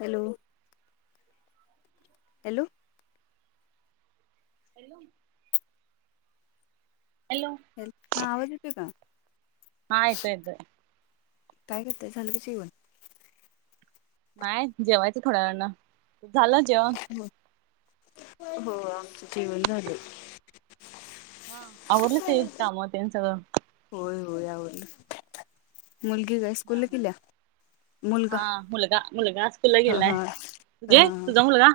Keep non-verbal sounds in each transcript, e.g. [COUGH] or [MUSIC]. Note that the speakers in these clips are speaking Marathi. Hello. Hello. Hello. Hello. Hello हा आवाज येतोय का? हा येतोय, येतोय. काय करतय झालं का जेवण? नाही जेवायचं थोड्या वेळान. झालं जेवण? हो आमचं जेवण झाल. हा आवरलं असेल काम त्यांच. होय, होय आवरल मुलगी काय स्कूलला गेली या? हा मुलगा, मुलगा स्कुलला ह गेलाय. हा जे ह तुझा मुलगा?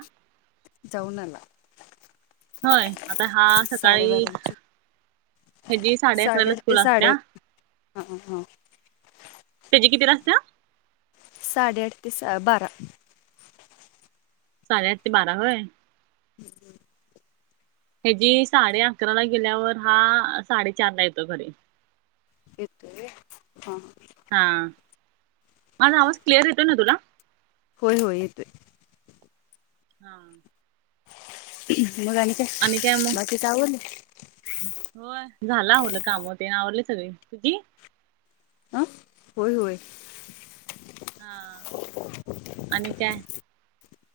जाऊन आला. होय आता हा सकाळी साडेबाराची ह्याजी साडे अकराला स्कूल असतेया. हां हां हां. त्याची कितीला असते या? साडे आठ ते बारा. साडे आठ ते बारा होय. हं हम्म ह्याजी साडे अकराला गेल्यावर हा साडेचारला येतो घरी येतो व्हय हा हा हा माझा आवाज क्लिअर येतो ना तुला होय होय येतोय. हा. मग आणि काय बाकीच आवरलं होय झाला आवरला काम ते ना आवरले सगळी तुझी हं होय होय. हा [UNINTELLIGIBLE] आणि काय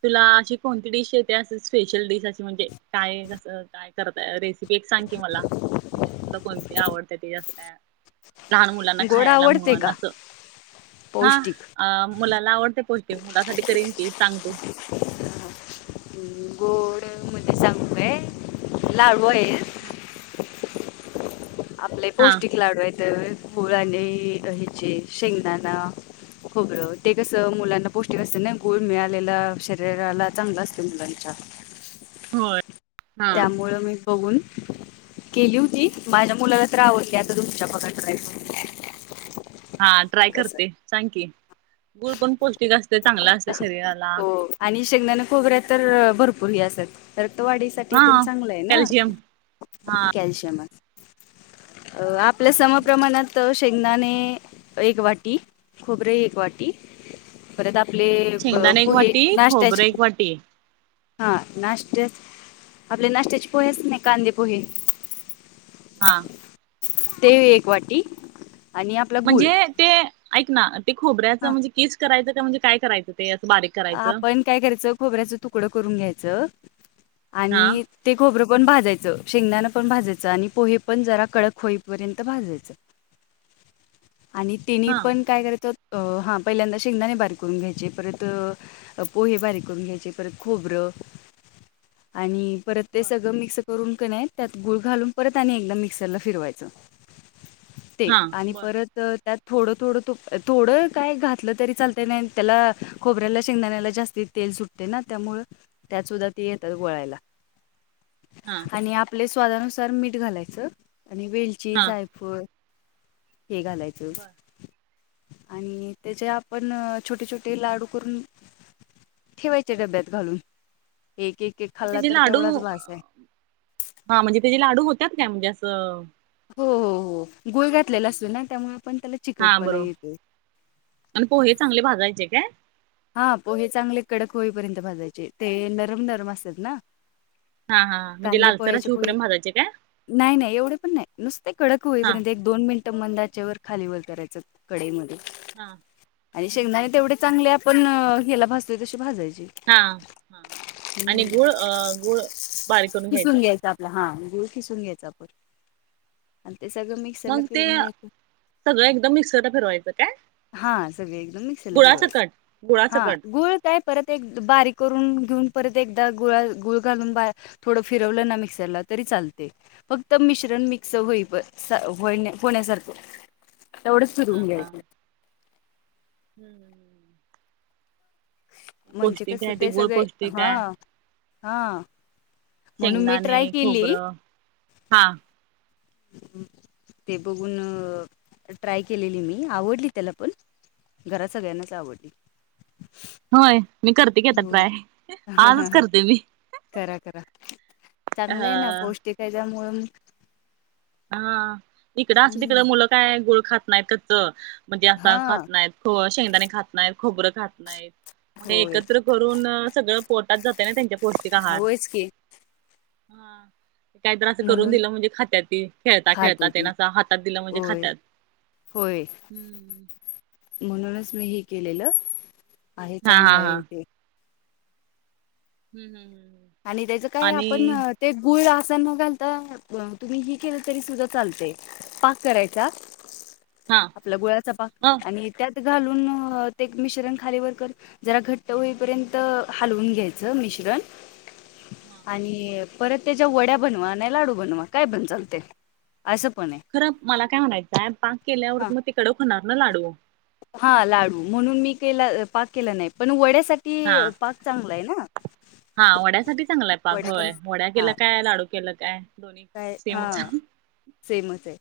तुला अशी कोणती डिश येते अस स्पेशल डिश अशी म्हणजे काय कसं काय करता रेसिपी एक सांग की मला तुझ्या तुला कोणती आवडत ती असं काय लहान मुलांना गोड खायाला आवडते म्हण का असं हा पौष्टिक अ मुलाला आवडते पोयती मुलासाठी करीन की सांग तू हा हा गोड मध्ये सांगू काय लाडू आहे. हा आपले हा पौष्टिक लाडू आहेत गुळ आणि ह्याचे शेंगदाणा खोबरं ते कस मुलांना पौष्टिक असते ना गुळ मिळालेला शरीराला चांगला असतो मुलांच्या होय. हा त्यामुळ मी बघून केली होती माझ्या मुलाला तर आवडली आता तुमच्या बघा ट्राय करून हा ट्राय करते सांग की गुळ पण पौष्टिक असते चांगलं असते शरीराला हो आणि शेगदाना खोबऱ्यात तर भरपूर हे असतात. रक्तवाढीसाठी हा तेनं चांगलंय ना कॅल्शियम कॅल्शियम हाय. अ आपल्या समप्रमाणात त शेंगदाणे एक वाटी, खोबर एक वाटी परत आपले प शेंगदाणे एक पोहे वाटी खोबरं नाश्त्याचे एक वाटी हा नाष्टाच आपल्या नाष्ट्याचे पोहे असतात ना कांदे पोहे हा ते एक वाटी आणि आप म्हणजे ते ऐक ना ते खोबऱ्याचं हां म्हणजे किस करायचं का म्हणजे काय करायचं ते असं बारीक करायचं. आपण काय करायचं खोबऱ्याच तुकडं करून घ्यायचं हा आणि ते खोबरं पण भाजायचं शेंगदाण पण भाजायचं आणि पोहे पण जरा कडक होईपर्यंत भाजायचं. [UNINTELLIGIBLE] आणि तीनी हा पण काय करायचं अ हा पहिल्यांदा शेंगदाणे बारीक करून घ्यायचे परत अ पोहे बारीक करून घ्यायचे परत खोबरं आणि परत ते बर सगंळ मिक्स करून कणय त्यात गुळ घालून परत आणि एकदा मिक्सरला फिरवायच. ते हा आणि बर परत अ त्यात थोडं थोडं तूप थोडं काय घातलं तरी चालत नाय त्याला खोबऱ्याला शेंगदाण्याला जास्ती तेल सुटते ना त्यामुळ त्यात सुद्धा ते येतात गोळायला. हा आणि आपले स्वादानुसार मीठ घालायचं आणि वेलची हा जायफळ हे घालायचं. बर आणि त्याचे आपण अ छोटे छोटे लाडू करून ठेवायचे डब्यात घालून एक एक एक मग खाल्ला त्याचे तर लाडू तेवढाच अ भास आहे हा म्हणजे त्याचे लाडू होत्यात काय म्हणजे असं हो हो हो गुळ घातलेला असतो ना त्यामुळे आपण त्याला हा चिकटपणा बरोबर येते आणि पोहे चांगले भाजायचे काय? हा पोहे चांगले कडक होई पर्यंत भाजायचे ते नरम, नरम असतात ना. हा हा हा. म्हणजे कांदे लालसर पोह्याचे असे पोहे हुपऱ्यान भाजायचे काय नाही, नाही एवढे पण नाही नुसते कडक हा होईपर्यंत एक दोन मिनटं मंद आचेवर खाली व करायच कढई मध्ये हा आणि हम्म, शेंगदा हम्म. तेवढ चांगले आपण ह्याला भाजतोय तशे भाजायचे. हा हा आणि गुळ गुळ बारिक करून घ्यायचा. हा गुळ खिसून घ्यायच आपण आणि ते सगळं मिक्स झाला मग ते फिरून घ्यायच. सगळं एकदम मिक्सरला फिरवायचं काय हा सगळे एकदम मिक्सरला फिरवायचं गुळासगट? हा गूळ काय परत एक बारीक करून घेऊन परत एकदा गुळा गुळ घालून थोड फिरवलना मिक्सरला तरी चालते. फक्त मिश्रण मिक्स होईल हो होण्यासारख. हा हा हम्म. म्हणजे पौष्टिक कस आहे ते गुळ सगळे पौष्टिक हा आहे हा. म्हणून मी ट्राय केली. हां. ते बघून ट्राय केलेली मी आवडली त्याला पण. घरात सगळ्यांनाच आवडतील. होय मी करते की आता ट्राय आजच होय करते मी. करा करा अ चांगलं आहे ना पौष्टिक त्याच्यामुळ हा इकड असत तिकड मुलं काय गुळ खात नाहीयत त्याच म्हणजे हा असं खात नाहीत ख शेंगदाणे खात नाहीत, खोबरं खात नाहीत. म हे होय एकत्र करून सगळं पोटात जात आहे ना त्यांच्या पौष्टिक आहार. [UNINTELLIGIBLE] हा काही तर अस करून म्हणून दिलं म्हणजे खात्यातते. खेळता, खेळता खाते ती त्यांना अस हातात दिलं म्हणजे होय खात्यात होय हम्म. म्हणूनच मी हे केलेलं आहे हा चांगल हा हा आहे ते. हम्म, हम्म.. आणि त्याच काय आणि आपण ते गुळ अस न घालता तुम्ही ही केलं तरी सुद्धा चालते. पाक करायचा हा आपला गुळाचा पाक अ आणि त्यात घालून म ते मिश्रण खाली, वर करुन जरा घट्ट होईपर्यंत हालवून घ्यायचं मिश्रण हां. आणि परत त्याच्या वड्या बनवा नाय, लाडू बनवा काय पण चालते असं पण आहे. खरं मला काय म्हणायचं आहे पाक केल्यावर हा मग ते कडक होणार ना लाडू? हा लाडू म्हणून मी केला पाक केला नाही पण वड्यासाठी हा पाक चांगला आहे ना हा वड्यासाठी चांगला आहे पाक वड्या पण होय वड्या केला हा काय लाडू केल काय. दोन्ही काय हा सेमच सेमच आहे.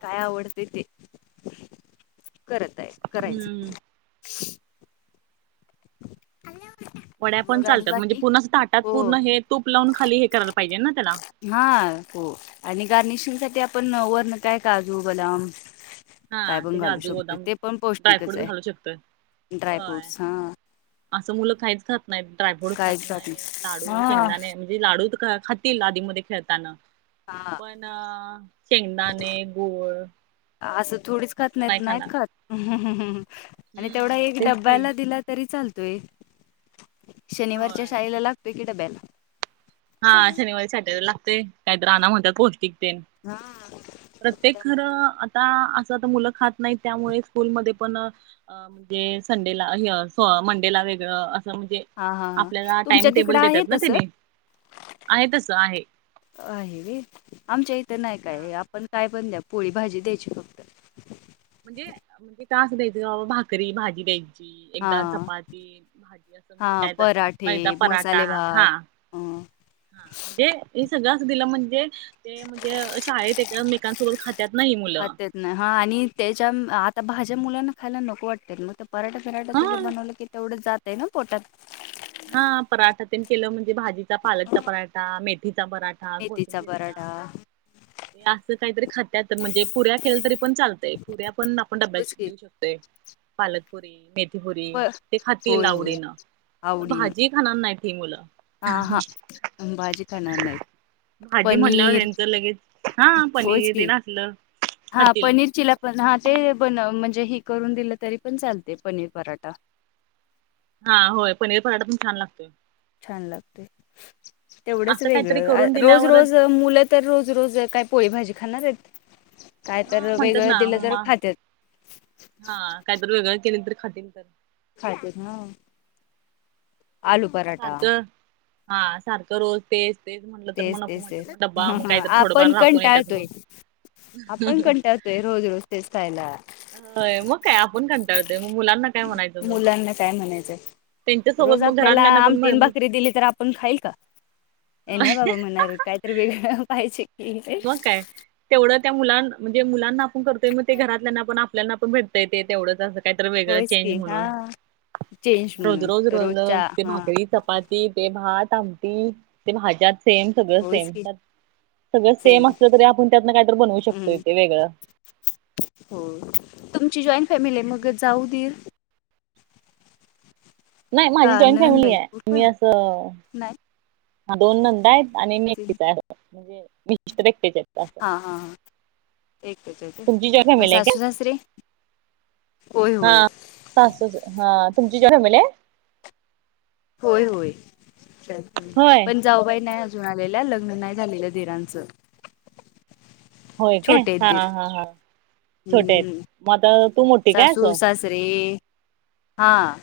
काय आवडते ते करत आहे करायचं. हम्म हॅलो. वड्या पण चालतात म्हणजे पूर्ण ताटात हो पूर्ण हे तूप लावून खाली हे करायला पाहिजे ना त्याला. हा हो आणि गार्निशिंग साठी आपण वर्ण काय काजू, बदाम काय हा पण ते घालू काजू शकतो बदाम ते पण पौष्टिकच ड्रायफ्रूट घालू शकतोय आहे ड्राय होय फ्रूटस हा. असं मुलं काहीच खात नाहीत ड्रायफ्रूट खात काहीच नाहीत, लाडू, नाही शेंगदाणे, लाडू खातील आदीमध्ये खेळताना. हा पण शेंगदाणे, गुळ, असं थोडीच खात असलं नाही नाहीत, खाणार नाहीत खात आणि तेवढा हम्म एक तेच की डब्ब्याला दिलात तरी चालतोय, शनिवारच्या होय शाळेला लागतोय की डब्याला. हा शनिवारी, सॅटरडे लागतय, नाहीतर आना म्हणत्यात पौष्टिकतेन हा! प्रत्येक खर आता असं त मुलं खात नाही त्यामुळे स्कूलमध्ये पण अ म्हणजे संडेला हे सो मंडेला वेगळं असं म्हणजे हा हा हा आपल्याला टाइम तुमच्या तिकडं टेबल, आहे देतात ना तसं तीने आहे तस आहे. आहे रे आमच्या इथं नाही हा काय, आपण काय पण द्या पोळी भाजी द्यायची फक्त. म्हणजे, मि त अस द्यायचं अवो भाकरी, भाजी, द्यायची एकदा, हा चपाती. हां, पराठे, नाही त पराठा मसाले हा भात अ, हा दे हे सगळं अस दिलं म्हणजे, ते म्हणजे शाळेत एकांमेका सोबत खात्यात ना ही मुलं. हा आणि त्याच्या आता भाज्या, मुलांना खायला नको वाटत मग त पराठा फिराठा ते झ हा बनवलं की तेवढं जातय ना पोटात. हा पराठा त्यांनी केलं म्हणजे भाजीचा पालकचा पराठा, मेथठीचा पराठा, मेथीचा कोथिंबीरचा बरडा. ते असं काहीतरी खात्यात, म्हणजे पुऱ्या केल तरी पण चालतय, पुऱ्या पण आपण डब्या होयच की. देऊ शक पालकपुरी, मेथीपुरी, प ते खातील होय, होय. आवडीन. पण भाजी, खाणार नाहीत ही मुलं. आ हा भाजी खाणार नाहीत. भाजी म्हनल्यावर पनीर ह्याचं लगेच हा होयच पनीर, ते की. ना सलं हां, खातील. पनीर चिला पण हा ते बन, म्हणजे ही करून दिलं तरी पण चालते पनीर पराठा. हा होय पनीर पराठा, पण छान लागतोय. छान लागतय पण तेवढंच असं काहीतरी वेगळं आ करून रोज, दिल्यावरच रोज मुलं तर रोज, रोज काय पोळी भाजी खाणार आहेत काय हा तर म्हणतात वेगळं ना दिलं तर मम्मा खात्यात. हा काहीत वेगळं केले तर खातील तर. खातेत ना. आलू पराठा सारखं हा सारखं रोज तेज तेच म्हटलं तर तेच म नको तेच म्हणत्यात, तेच मग डब्बा म काही तर थोडफार आपण राकून येतात कंटाळतोय म. ते रोज रोज तेस खायला अ मग काय आपुण कंटाळते म मुलांना काय म्हणायचं मग मुलांना काय म्हणायचं रोज त्यांच्यासोबत मग आपल्याला घरातल्यांना पण आमटीन, म्हण भाकरी, दिली तर आपण खाईल का? ये नही बाबा म्हणणार काहीतरी वेगळं गा पाहियजे मग काय तेवढं त्या मुलां म्हणजे मुलांना आपुण करतोय, मग ते घरातल्यांना पण आपल्याना पण भेट ते ते तेवढंच अस काहीतर वेगळं होयच चेंज की म्हणून हा चेंज रोज, म्हणून रोज र ल रोजच्या ते हा भाकरी चपात ती ते भात आमटी ते भाज्यात सेम सगळं होयच सेम. की सगळं सेम असलं तरी, आपुण त्यातन कायतरी बनवू शकतोय हम्म ते वेगळं. हो तुमची जॉईंट फॅमिली मग जाऊ दिर [INAUDIBLE] नाही माझी का जॉईंट फॅमिली ननंदबाई आहे कुठं मी असं हा दोन नंदा आहेत, आणि मि नाही एकटीच आहे, म्हणजे मिस्टर एकटेच आहेत. असं हा हा एकच आहे त तुमची जॉईंट म फॅमिली आहे का सासू सासरें होय, होय. सासु च हा तुमची जॉईन फॅमिली आहे. होय, होय, च होय. जाऊबाई नाही अजून आलेल्या, लग्न नाही झालेल्या दिरांचं. होय काय छोटे आहेत हा, दीर हा, हा छोटे आहेत, हम्म म आता तू मोठी काय अस तरी हा!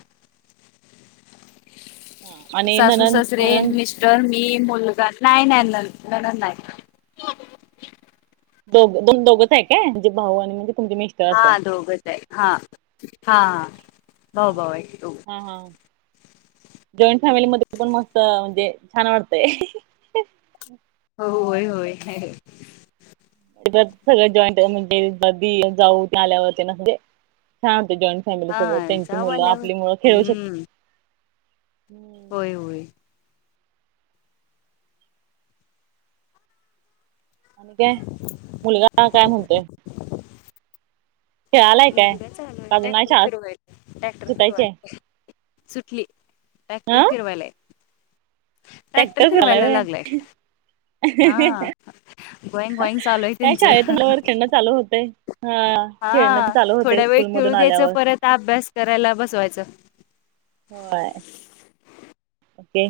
हा आणि सासू ननंद सासरे न ननंद मिश तर मी मुलगा नाही नाही न ननद नाही. दो दोन दोघंच हाय काय? जे भाऊ आणि म्हणजे तुमची तुम्ही हा दोघच हाय हा हा हा. हा हा हा. जॉईंट फॅमिलीमध्ये पण मस्त म्हणजे छान वाटतय. व्हय व्हय काय? सगळे जॉईंट अ म्हणजे दिर जाऊ तेन, आल्यावरती तेन आस छान वाटतंय जॉईंट फॅमिली हा सोबत त्यांची जाऊ मुलं आल्यावर आपली मुलं खेळू शकत. हम्म होय होय. आणि काय मुलगा काय म्हणतोय? खेळालाय काय? मुंगिगत चालू हाय अजून नाही ट्रॅक्टर शाळा फिरवाय, ट्रॅक्टर सुटायची फिरवाय आहे सुटली. टॅक्टर हं फिरवायलाय. ट्रॅक्टर झालाय फिरवायला लागलाय व्हय. हा [UNINTELLIGIBLE] गोईंग गोईंग चालू आहे काय शाळेतून त्यांचं आल्यावर खेळणं चालू होतय. हां. हा थोड्या वेळ खेळू द्यायचं, परत अभ्यास करायला बसवायचं. व्हय. ओके.